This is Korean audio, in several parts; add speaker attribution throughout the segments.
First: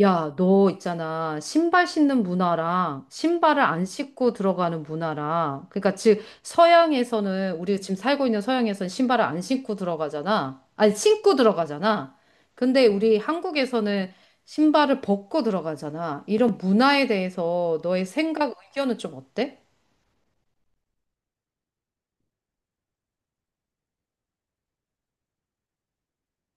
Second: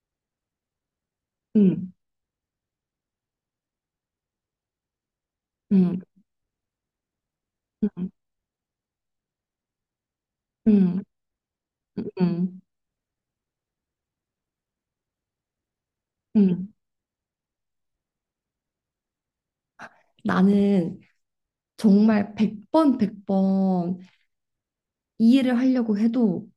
Speaker 1: 야, 너 있잖아. 신발
Speaker 2: 음,
Speaker 1: 신는 문화랑 신발을 안 신고 들어가는 문화랑 그러니까
Speaker 2: 음,
Speaker 1: 즉 서양에서는 우리 지금
Speaker 2: 음,
Speaker 1: 살고 있는 서양에서는 신발을 안 신고 들어가잖아. 아니
Speaker 2: 음, 음,
Speaker 1: 신고
Speaker 2: 음.
Speaker 1: 들어가잖아.
Speaker 2: 음,
Speaker 1: 근데 우리 한국에서는 신발을 벗고 들어가잖아.
Speaker 2: 음,
Speaker 1: 이런
Speaker 2: 음.
Speaker 1: 문화에 대해서 너의 생각, 의견은 좀 어때?
Speaker 2: 나는 정말 백번 백번 이해를 하려고 해도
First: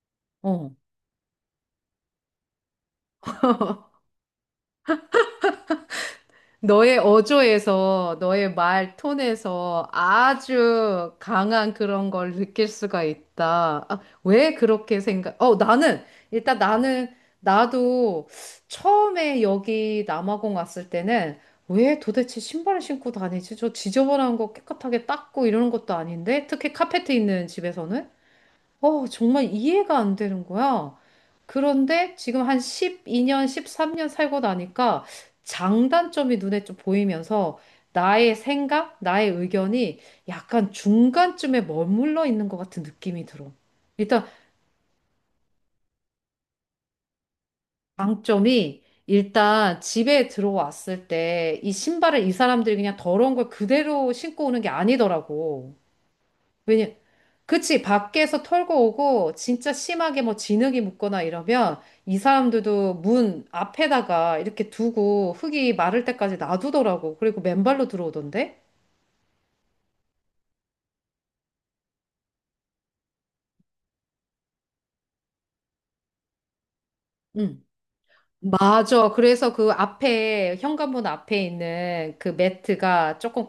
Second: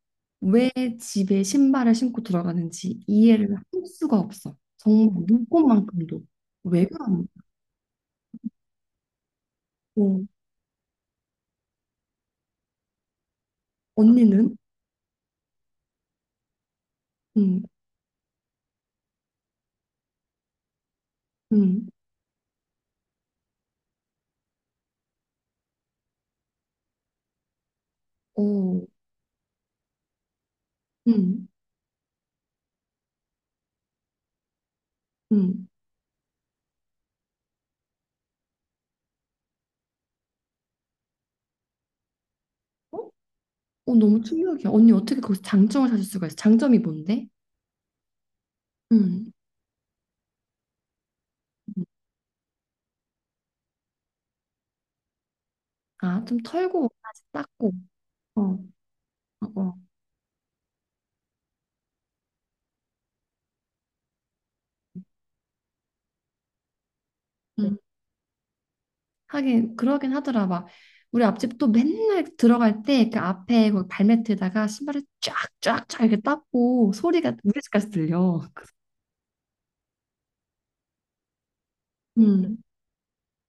Speaker 2: 왜
Speaker 1: 어.
Speaker 2: 집에 신발을 신고 들어가는지 이해를 할 수가 없어. 정말 눈꽃만큼도. 왜
Speaker 1: 너의
Speaker 2: 그러니?
Speaker 1: 어조에서, 너의 말 톤에서
Speaker 2: 어,
Speaker 1: 아주 강한 그런 걸 느낄 수가 있다. 아,
Speaker 2: 언니는?
Speaker 1: 왜 그렇게 생각? 어, 나는, 일단 나는,
Speaker 2: 음,
Speaker 1: 나도 처음에 여기 남아공 왔을 때는
Speaker 2: 음,
Speaker 1: 왜 도대체 신발을 신고 다니지? 저 지저분한 거 깨끗하게 닦고 이러는 것도 아닌데? 특히 카페트 있는 집에서는?
Speaker 2: 어,
Speaker 1: 어, 정말 이해가 안 되는 거야.
Speaker 2: 음,
Speaker 1: 그런데 지금 한 12년, 13년 살고 나니까
Speaker 2: 음.
Speaker 1: 장단점이 눈에 좀 보이면서 나의 생각, 나의 의견이 약간 중간쯤에 머물러 있는 것 같은
Speaker 2: 어?
Speaker 1: 느낌이 들어.
Speaker 2: 어, 너무
Speaker 1: 일단
Speaker 2: 충격이야. 언니 어떻게 거기서 장점을 찾을 수가 있어? 장점이 뭔데?
Speaker 1: 장점이
Speaker 2: 음,
Speaker 1: 일단 집에 들어왔을 때 이
Speaker 2: 음.
Speaker 1: 신발을 이 사람들이 그냥 더러운 걸 그대로 신고 오는 게 아니더라고.
Speaker 2: 아, 좀
Speaker 1: 왜냐,
Speaker 2: 털고, 다시 닦고.
Speaker 1: 그치,
Speaker 2: 어,
Speaker 1: 밖에서 털고
Speaker 2: 어,
Speaker 1: 오고, 진짜
Speaker 2: 어.
Speaker 1: 심하게 뭐 진흙이 묻거나 이러면, 이 사람들도 문 앞에다가 이렇게 두고, 흙이 마를 때까지 놔두더라고. 그리고 맨발로 들어오던데?
Speaker 2: 하긴 그러긴 하더라. 막 우리 앞집도 맨날 들어갈 때 그 앞에 거기 발매트에다가 신발을 쫙쫙쫙 이렇게 닦고 소리가 우리
Speaker 1: 응.
Speaker 2: 집까지 들려.
Speaker 1: 맞아. 그래서 그 앞에, 현관문 앞에 있는 그
Speaker 2: 음,
Speaker 1: 매트가 조금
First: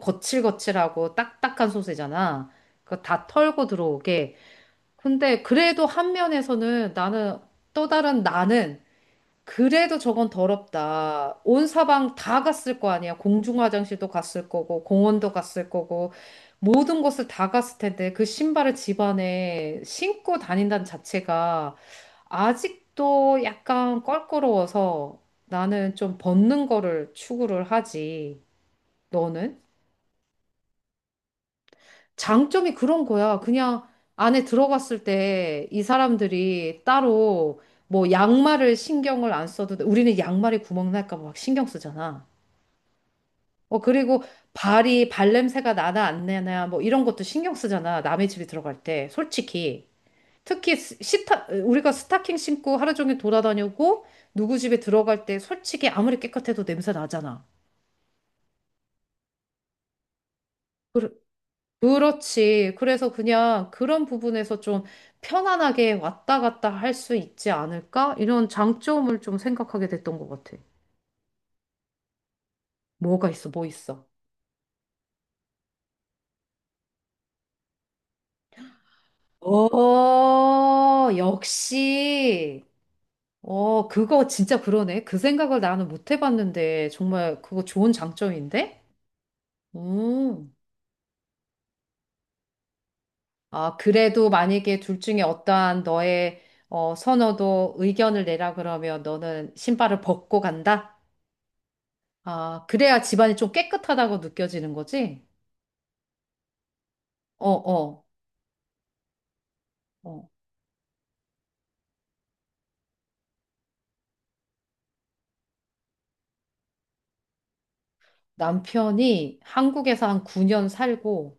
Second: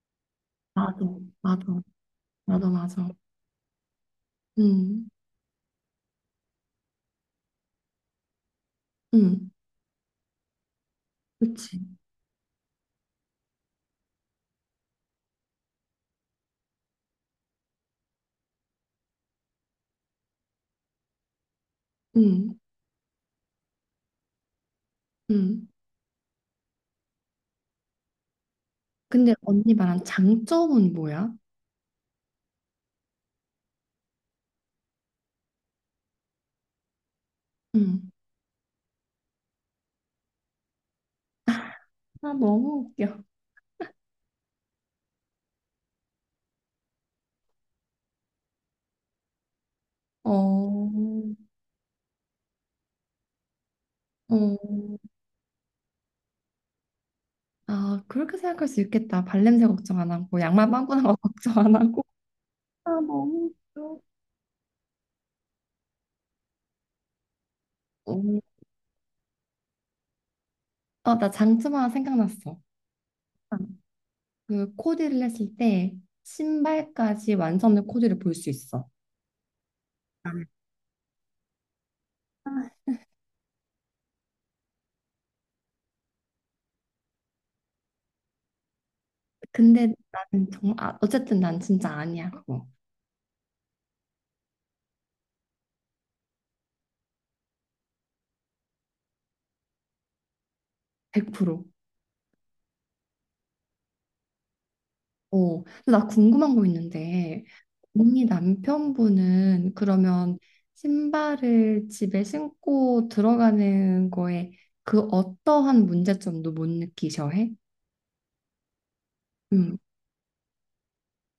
Speaker 2: 맞아,
Speaker 1: 거칠거칠하고
Speaker 2: 맞아,
Speaker 1: 딱딱한 소재잖아.
Speaker 2: 맞아,
Speaker 1: 그거
Speaker 2: 맞아.
Speaker 1: 다 털고 들어오게.
Speaker 2: 음,
Speaker 1: 근데 그래도 한 면에서는 나는, 또 다른 나는,
Speaker 2: 음,
Speaker 1: 그래도 저건 더럽다. 온
Speaker 2: 그치.
Speaker 1: 사방 다 갔을 거 아니야. 공중 화장실도 갔을 거고, 공원도 갔을 거고, 모든 곳을 다 갔을 텐데, 그 신발을 집안에 신고 다닌다는 자체가
Speaker 2: 음,
Speaker 1: 아직도 약간 껄끄러워서
Speaker 2: 음.
Speaker 1: 나는 좀 벗는 거를 추구를 하지.
Speaker 2: 근데
Speaker 1: 너는?
Speaker 2: 언니 말한 장점은 뭐야?
Speaker 1: 장점이 그런 거야. 그냥 안에 들어갔을 때 이 사람들이 따로 뭐
Speaker 2: 음.
Speaker 1: 양말을 신경을 안 써도 돼. 우리는 양말에 구멍 날까 봐 막 신경 쓰잖아.
Speaker 2: 아, 너무 웃겨.
Speaker 1: 어, 그리고 발이 발냄새가 나나 안 나나 뭐 이런 것도 신경 쓰잖아. 남의 집에 들어갈 때. 솔직히.
Speaker 2: 어,
Speaker 1: 특히
Speaker 2: 어.
Speaker 1: 우리가 스타킹 신고 하루 종일 돌아다니고 누구 집에 들어갈 때 솔직히 아무리 깨끗해도 냄새 나잖아.
Speaker 2: 아, 그렇게 생각할 수 있겠다. 발냄새 걱정 안 하고, 양말 빵꾸난 거
Speaker 1: 그,
Speaker 2: 걱정 안 하고.
Speaker 1: 그렇지.
Speaker 2: 아,
Speaker 1: 그래서
Speaker 2: 너무
Speaker 1: 그냥
Speaker 2: 웃겨.
Speaker 1: 그런 부분에서 좀 편안하게 왔다 갔다 할 수 있지 않을까? 이런 장점을 좀 생각하게 됐던 것 같아.
Speaker 2: 어, 나 장점 하나 생각났어.
Speaker 1: 뭐가 있어?
Speaker 2: 어.
Speaker 1: 뭐 있어?
Speaker 2: 그 코디를 했을 때 신발까지 완성된 코디를 볼 수 있어.
Speaker 1: 어, 역시. 어, 그거 진짜 그러네. 그 생각을 나는 못 해봤는데, 정말 그거 좋은 장점인데?
Speaker 2: 근데 나는
Speaker 1: 음.
Speaker 2: 정말 아, 어쨌든 난 진짜 아니야 그거
Speaker 1: 아, 그래도 만약에 둘 중에 어떠한 너의 어, 선호도 의견을 내라 그러면 너는 신발을 벗고 간다?
Speaker 2: 100%.
Speaker 1: 아, 그래야 집안이 좀 깨끗하다고 느껴지는 거지?
Speaker 2: 어. 근데 나 궁금한 거 있는데
Speaker 1: 어, 어,
Speaker 2: 언니 남편분은
Speaker 1: 어.
Speaker 2: 그러면 신발을 집에 신고 들어가는 거에 그 어떠한 문제점도 못 느끼셔 해?
Speaker 1: 남편이
Speaker 2: 음.
Speaker 1: 한국에서 한 9년 살고,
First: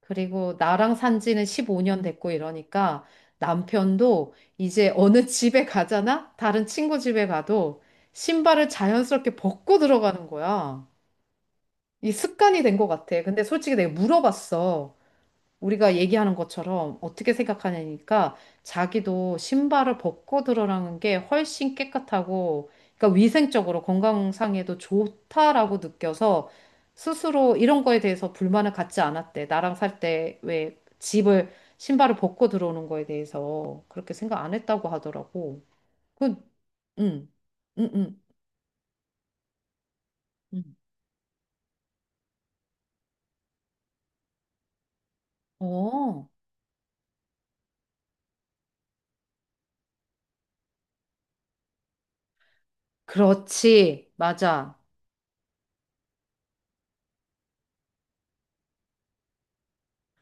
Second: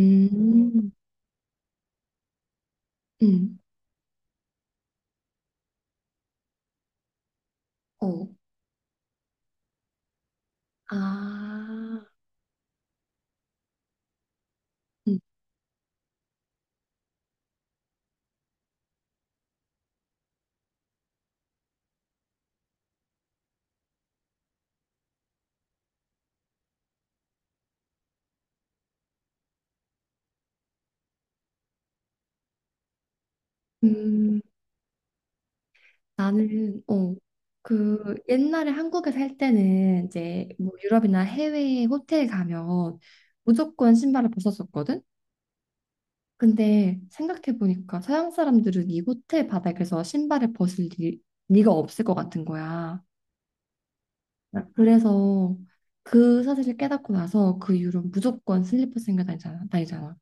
Speaker 1: 그리고 나랑 산 지는 15년 됐고 이러니까
Speaker 2: 음.
Speaker 1: 남편도 이제 어느 집에 가잖아? 다른 친구 집에 가도
Speaker 2: 어.
Speaker 1: 신발을 자연스럽게 벗고 들어가는 거야.
Speaker 2: 아.
Speaker 1: 이 습관이 된 것 같아. 근데 솔직히 내가 물어봤어.
Speaker 2: 음.
Speaker 1: 우리가 얘기하는 것처럼 어떻게 생각하냐니까 자기도 신발을 벗고 들어가는 게 훨씬 깨끗하고 그러니까 위생적으로 건강상에도 좋다라고 느껴서 스스로 이런 거에 대해서 불만을 갖지 않았대. 나랑 살 때 왜 집을 신발을 벗고 들어오는 거에 대해서 그렇게 생각
Speaker 2: 음.
Speaker 1: 안 했다고 하더라고. 그,
Speaker 2: 나는 어,
Speaker 1: 응, 응,
Speaker 2: 그
Speaker 1: 응,
Speaker 2: 옛날에 한국에 살 때는 이제
Speaker 1: 응.
Speaker 2: 뭐 유럽이나 해외 호텔 가면 무조건 신발을 벗었었거든.
Speaker 1: 어,
Speaker 2: 근데 생각해 보니까 서양 사람들은 이 호텔 바닥에서 신발을 벗을 리, 가 없을 것 같은 거야.
Speaker 1: 그렇지. 맞아.
Speaker 2: 그래서 그 사실을 깨닫고 나서 그 이후로 무조건 슬리퍼 신고 다니잖아.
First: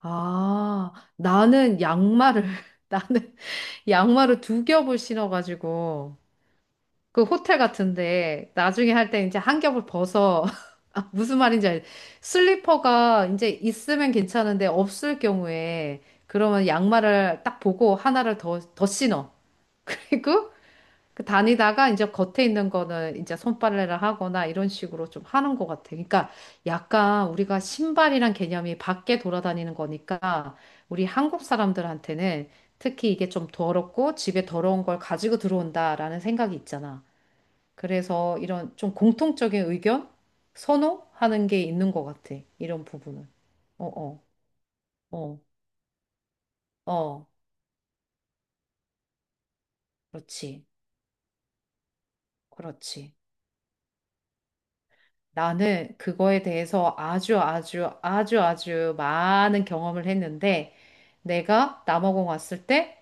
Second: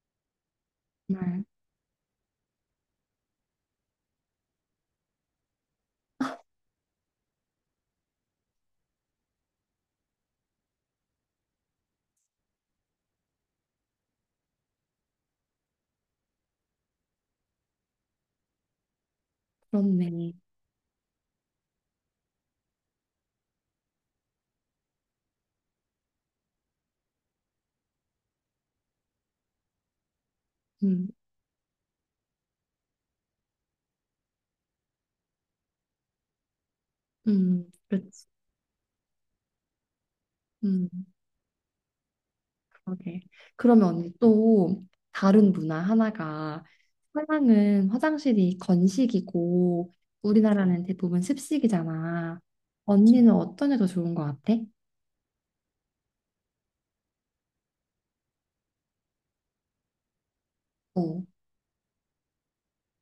Speaker 1: 아,
Speaker 2: 정말
Speaker 1: 나는 양말을, 나는 양말을 두 겹을 신어가지고, 그 호텔 같은데, 나중에 할 때 이제 한 겹을 벗어. 아, 무슨 말인지 알. 슬리퍼가 이제 있으면 괜찮은데, 없을 경우에, 그러면 양말을 딱 보고 하나를 더, 신어.
Speaker 2: 그렇네.
Speaker 1: 그리고 그 다니다가 이제 겉에 있는 거는 이제 손빨래를 하거나 이런 식으로 좀 하는 것 같아. 그러니까 약간 우리가 신발이란 개념이 밖에 돌아다니는 거니까 우리
Speaker 2: 음,
Speaker 1: 한국 사람들한테는 특히 이게 좀 더럽고 집에 더러운 걸 가지고 들어온다라는 생각이 있잖아.
Speaker 2: 그렇지.
Speaker 1: 그래서 이런 좀 공통적인 의견?
Speaker 2: 음.
Speaker 1: 선호하는 게 있는 것 같아. 이런
Speaker 2: 그러게.
Speaker 1: 부분은.
Speaker 2: 그러면
Speaker 1: 어,
Speaker 2: 언니
Speaker 1: 어,
Speaker 2: 또
Speaker 1: 어,
Speaker 2: 다른 문화 하나가
Speaker 1: 어.
Speaker 2: 서양은 화장실이 건식이고
Speaker 1: 그렇지.
Speaker 2: 우리나라는 대부분 습식이잖아.
Speaker 1: 그렇지.
Speaker 2: 언니는 어떤 게 더 좋은 것 같아?
Speaker 1: 나는 그거에 대해서 아주 아주 아주 아주 많은 경험을 했는데
Speaker 2: 어,
Speaker 1: 내가 남아공 왔을 때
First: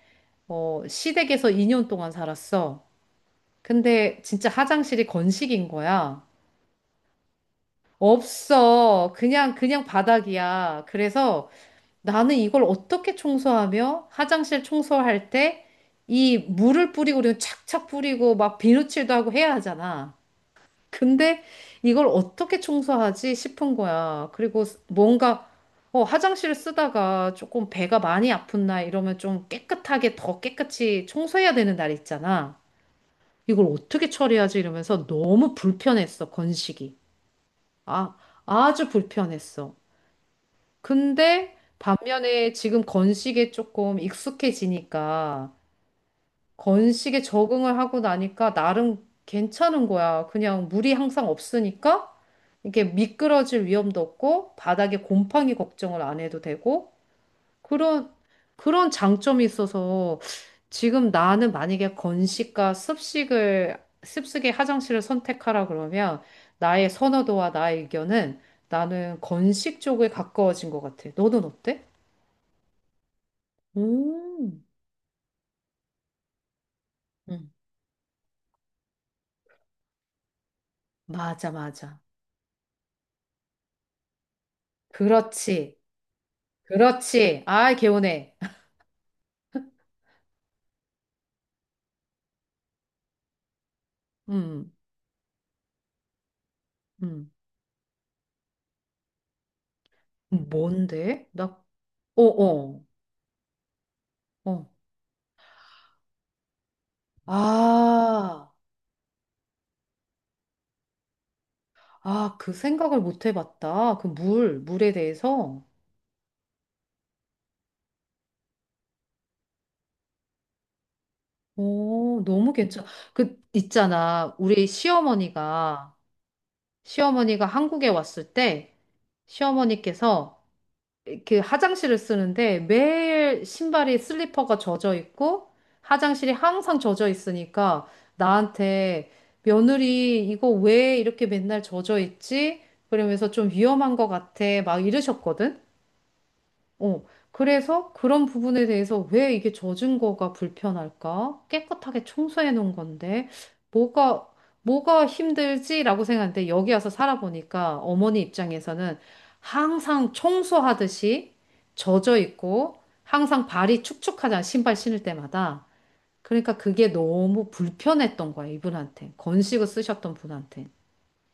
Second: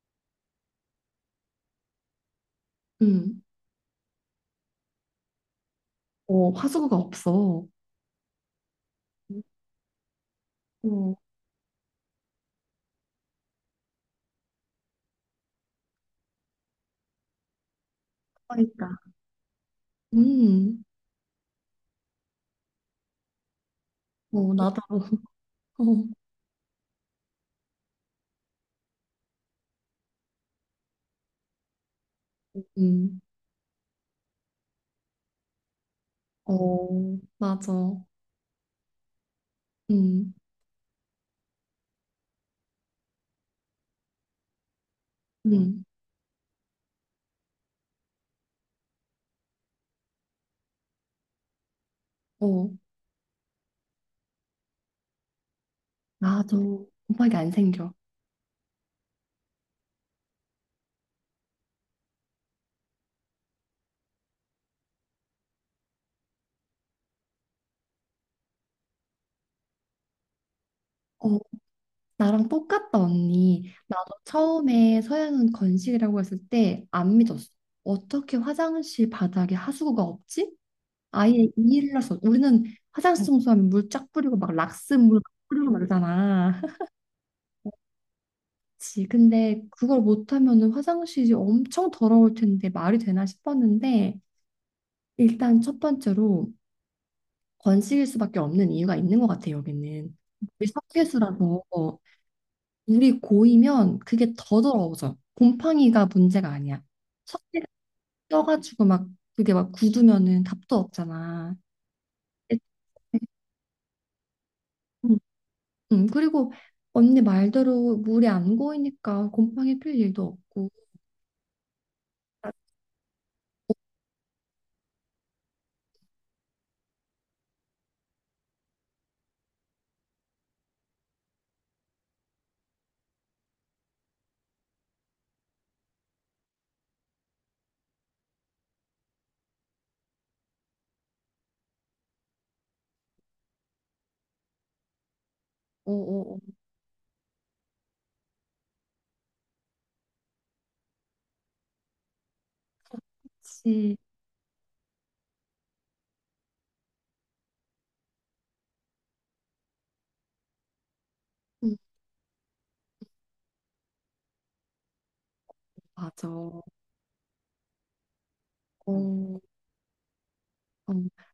Speaker 1: 어, 시댁에서 2년 동안 살았어.
Speaker 2: 음,
Speaker 1: 근데 진짜 화장실이 건식인 거야.
Speaker 2: 어, 화수구가 없어.
Speaker 1: 없어. 그냥, 그냥 바닥이야.
Speaker 2: 어,
Speaker 1: 그래서 나는 이걸 어떻게 청소하며 화장실 청소할 때 이 물을 뿌리고 그리고 착착 뿌리고 막
Speaker 2: 그러니까.
Speaker 1: 비누칠도 하고 해야 하잖아.
Speaker 2: 음,
Speaker 1: 근데 이걸 어떻게 청소하지 싶은 거야.
Speaker 2: 어,
Speaker 1: 그리고
Speaker 2: 나도.
Speaker 1: 뭔가
Speaker 2: 어,
Speaker 1: 어, 화장실을 쓰다가 조금 배가 많이 아픈 날 이러면 좀 깨끗하게 더 깨끗이 청소해야 되는 날 있잖아.
Speaker 2: 음,
Speaker 1: 이걸 어떻게 처리하지 이러면서 너무 불편했어, 건식이.
Speaker 2: 어, 맞아.
Speaker 1: 아, 아주 불편했어.
Speaker 2: 음,
Speaker 1: 근데 반면에 지금 건식에 조금 익숙해지니까
Speaker 2: 음,
Speaker 1: 건식에 적응을 하고 나니까 나름 괜찮은 거야. 그냥 물이 항상 없으니까
Speaker 2: 어,
Speaker 1: 이게 미끄러질 위험도 없고 바닥에 곰팡이 걱정을 안 해도
Speaker 2: 나도
Speaker 1: 되고
Speaker 2: 곰팡이 안 생겨.
Speaker 1: 그런 그런 장점이 있어서 지금 나는 만약에 건식과 습식을 습식의 화장실을 선택하라 그러면 나의 선호도와 나의 의견은 나는 건식 쪽에 가까워진 것 같아.
Speaker 2: 어.
Speaker 1: 너는 어때?
Speaker 2: 나랑 똑같다, 언니. 나도
Speaker 1: 음,
Speaker 2: 처음에 서연은 건식이라고 했을 때 안 믿었어.
Speaker 1: 음,
Speaker 2: 어떻게 화장실 바닥에 하수구가 없지? 아예 이
Speaker 1: 맞아,
Speaker 2: 일을
Speaker 1: 맞아.
Speaker 2: 어 우리는 화장실 청소하면 물 쫙 뿌리고 막 락스 물막 뿌리고
Speaker 1: 그렇지.
Speaker 2: 말잖아.
Speaker 1: 그렇지. 아, 개운해.
Speaker 2: 그치. 근데 그걸 못하면은 화장실이 엄청 더러울 텐데 말이 되나 싶었는데
Speaker 1: 음,
Speaker 2: 일단 첫 번째로
Speaker 1: 음.
Speaker 2: 건식일 수밖에 없는 이유가 있는 것 같아, 여기는. 우리
Speaker 1: 뭔데? 나,
Speaker 2: 석회수라서.
Speaker 1: 어, 어,
Speaker 2: 물이 고이면 그게 더
Speaker 1: 어.
Speaker 2: 더러워져. 곰팡이가 문제가 아니야. 석쇠가
Speaker 1: 아,
Speaker 2: 껴가지고 막 그게 막 굳으면은 답도 없잖아.
Speaker 1: 아, 그
Speaker 2: 애초에.
Speaker 1: 생각을 못 해봤다. 그 물, 물에
Speaker 2: 음,
Speaker 1: 대해서.
Speaker 2: 그리고 언니 말대로 물이 안 고이니까 곰팡이 필 일도 없고.
Speaker 1: 오, 너무 괜찮아. 그, 있잖아. 우리 시어머니가 한국에 왔을 때, 시어머니께서 이렇게 화장실을 쓰는데 매일 신발이 슬리퍼가 젖어 있고 화장실이 항상 젖어 있으니까 나한테 며느리 이거 왜 이렇게 맨날 젖어 있지? 그러면서 좀 위험한 것 같아 막 이러셨거든.
Speaker 2: 어어어.
Speaker 1: 어, 그래서 그런 부분에 대해서 왜 이게 젖은 거가 불편할까? 깨끗하게 청소해 놓은 건데,
Speaker 2: 그치.
Speaker 1: 뭐가, 뭐가 힘들지라고 생각하는데, 여기 와서 살아보니까 어머니 입장에서는 항상 청소하듯이
Speaker 2: 음,
Speaker 1: 젖어 있고, 항상 발이 축축하잖아, 신발 신을 때마다.
Speaker 2: 맞아.
Speaker 1: 그러니까
Speaker 2: 어,
Speaker 1: 그게 너무 불편했던 거야, 이분한테.
Speaker 2: 어.
Speaker 1: 건식을 쓰셨던 분한테.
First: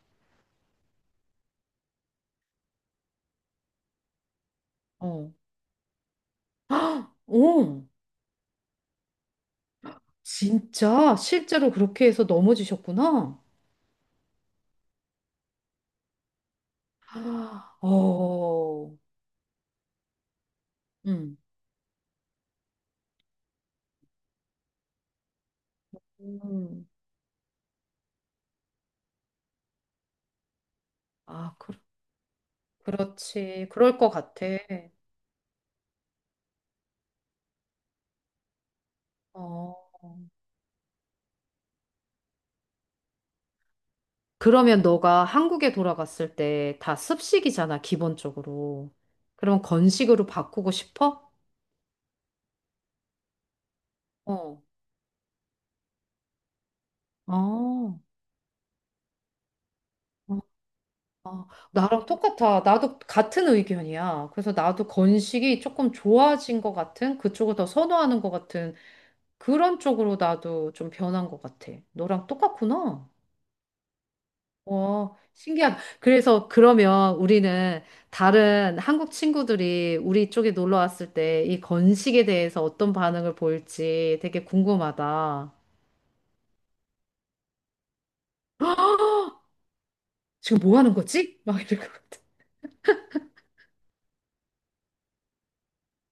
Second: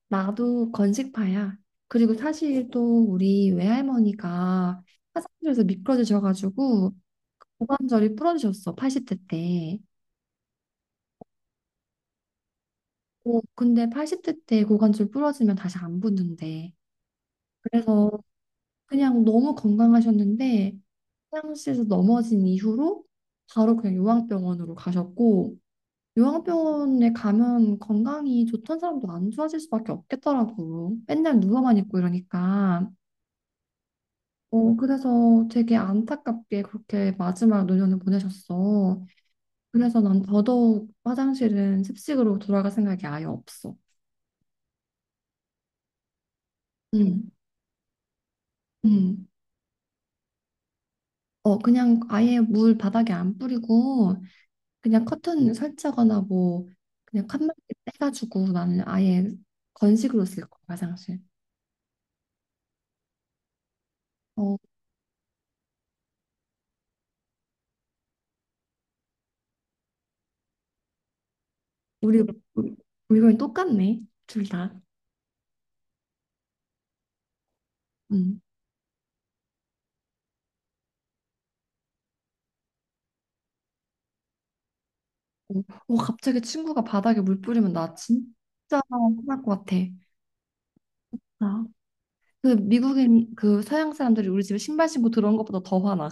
Speaker 2: 나도 건식파야. 그리고 사실 또 우리 외할머니가
Speaker 1: 어,
Speaker 2: 화장실에서 미끄러지셔가지고
Speaker 1: 어,
Speaker 2: 고관절이 부러지셨어. 80대 때.
Speaker 1: 진짜 실제로 그렇게 해서 넘어지셨구나.
Speaker 2: 어, 근데 80대 때 고관절 부러지면 다시 안 붙는데.
Speaker 1: 아,
Speaker 2: 그래서
Speaker 1: 어,
Speaker 2: 그냥 너무 건강하셨는데
Speaker 1: 음.
Speaker 2: 화장실에서 넘어진 이후로 바로 그냥 요양병원으로 가셨고
Speaker 1: 음,
Speaker 2: 요양병원에 가면 건강이 좋던 사람도 안 좋아질 수밖에 없겠더라고. 맨날
Speaker 1: 아, 그,
Speaker 2: 누워만 있고 이러니까.
Speaker 1: 그렇지. 그럴 것 같아.
Speaker 2: 어, 그래서 되게 안타깝게 그렇게 마지막 노년을 보내셨어.
Speaker 1: 어.
Speaker 2: 그래서 난 더더욱 화장실은 습식으로 돌아갈 생각이 아예 없어.
Speaker 1: 그러면 너가 한국에 돌아갔을 때 다
Speaker 2: 응,
Speaker 1: 습식이잖아, 기본적으로.
Speaker 2: 응.
Speaker 1: 그럼 건식으로 바꾸고 싶어?
Speaker 2: 어, 그냥 아예 물 바닥에 안 뿌리고
Speaker 1: 어.
Speaker 2: 그냥 커튼 설치거나 뭐 그냥 칸막이
Speaker 1: 어.
Speaker 2: 떼가지고 나는 아예 건식으로
Speaker 1: 어.
Speaker 2: 쓸 거야, 화장실.
Speaker 1: 어. 나랑 똑같아. 나도 같은 의견이야. 그래서
Speaker 2: 어,
Speaker 1: 나도 건식이 조금 좋아진 것 같은, 그쪽을 더 선호하는 것 같은 그런 쪽으로 나도 좀 변한 것 같아.
Speaker 2: 우리
Speaker 1: 너랑 똑같구나.
Speaker 2: 우리 의견이 똑같네, 둘 다.
Speaker 1: 어, 신기하다. 그래서 그러면 우리는
Speaker 2: 음.
Speaker 1: 다른 한국 친구들이 우리 쪽에 놀러 왔을 때 이 건식에 대해서 어떤 반응을 보일지 되게 궁금하다.
Speaker 2: 어, 어, 갑자기 친구가 바닥에 물 뿌리면 나 진짜 화날 것 같아.
Speaker 1: 지금 뭐 하는 거지? 막
Speaker 2: 아,
Speaker 1: 이럴 것 같아.
Speaker 2: 그 미국인 그 서양 사람들이 우리 집에 신발 신고 들어온 것보다 더 화나.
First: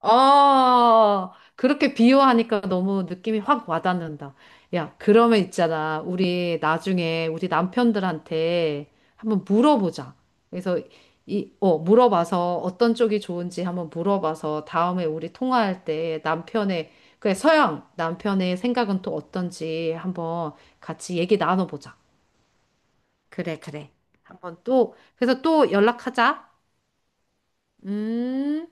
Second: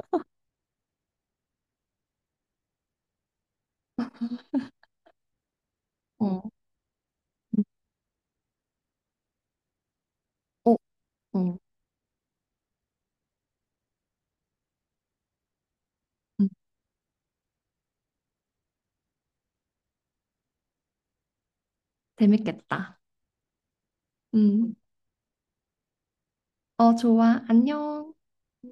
Speaker 1: 아, 그렇게 비유하니까 너무 느낌이 확 와닿는다. 야, 그러면 있잖아.
Speaker 2: 어,
Speaker 1: 우리 나중에 우리
Speaker 2: 응.
Speaker 1: 남편들한테 한번 물어보자.
Speaker 2: 어,
Speaker 1: 그래서 이,
Speaker 2: 어,
Speaker 1: 어, 물어봐서 어떤 쪽이 좋은지 한번 물어봐서 다음에 우리 통화할 때
Speaker 2: 음,
Speaker 1: 남편의, 그래, 서양 남편의 생각은 또 어떤지 한번 같이 얘기 나눠보자.
Speaker 2: 재밌겠다.
Speaker 1: 그래, 그래. 한번
Speaker 2: 음,
Speaker 1: 또, 그래서 또 연락하자.
Speaker 2: 어, 좋아, 안녕.
Speaker 1: 음.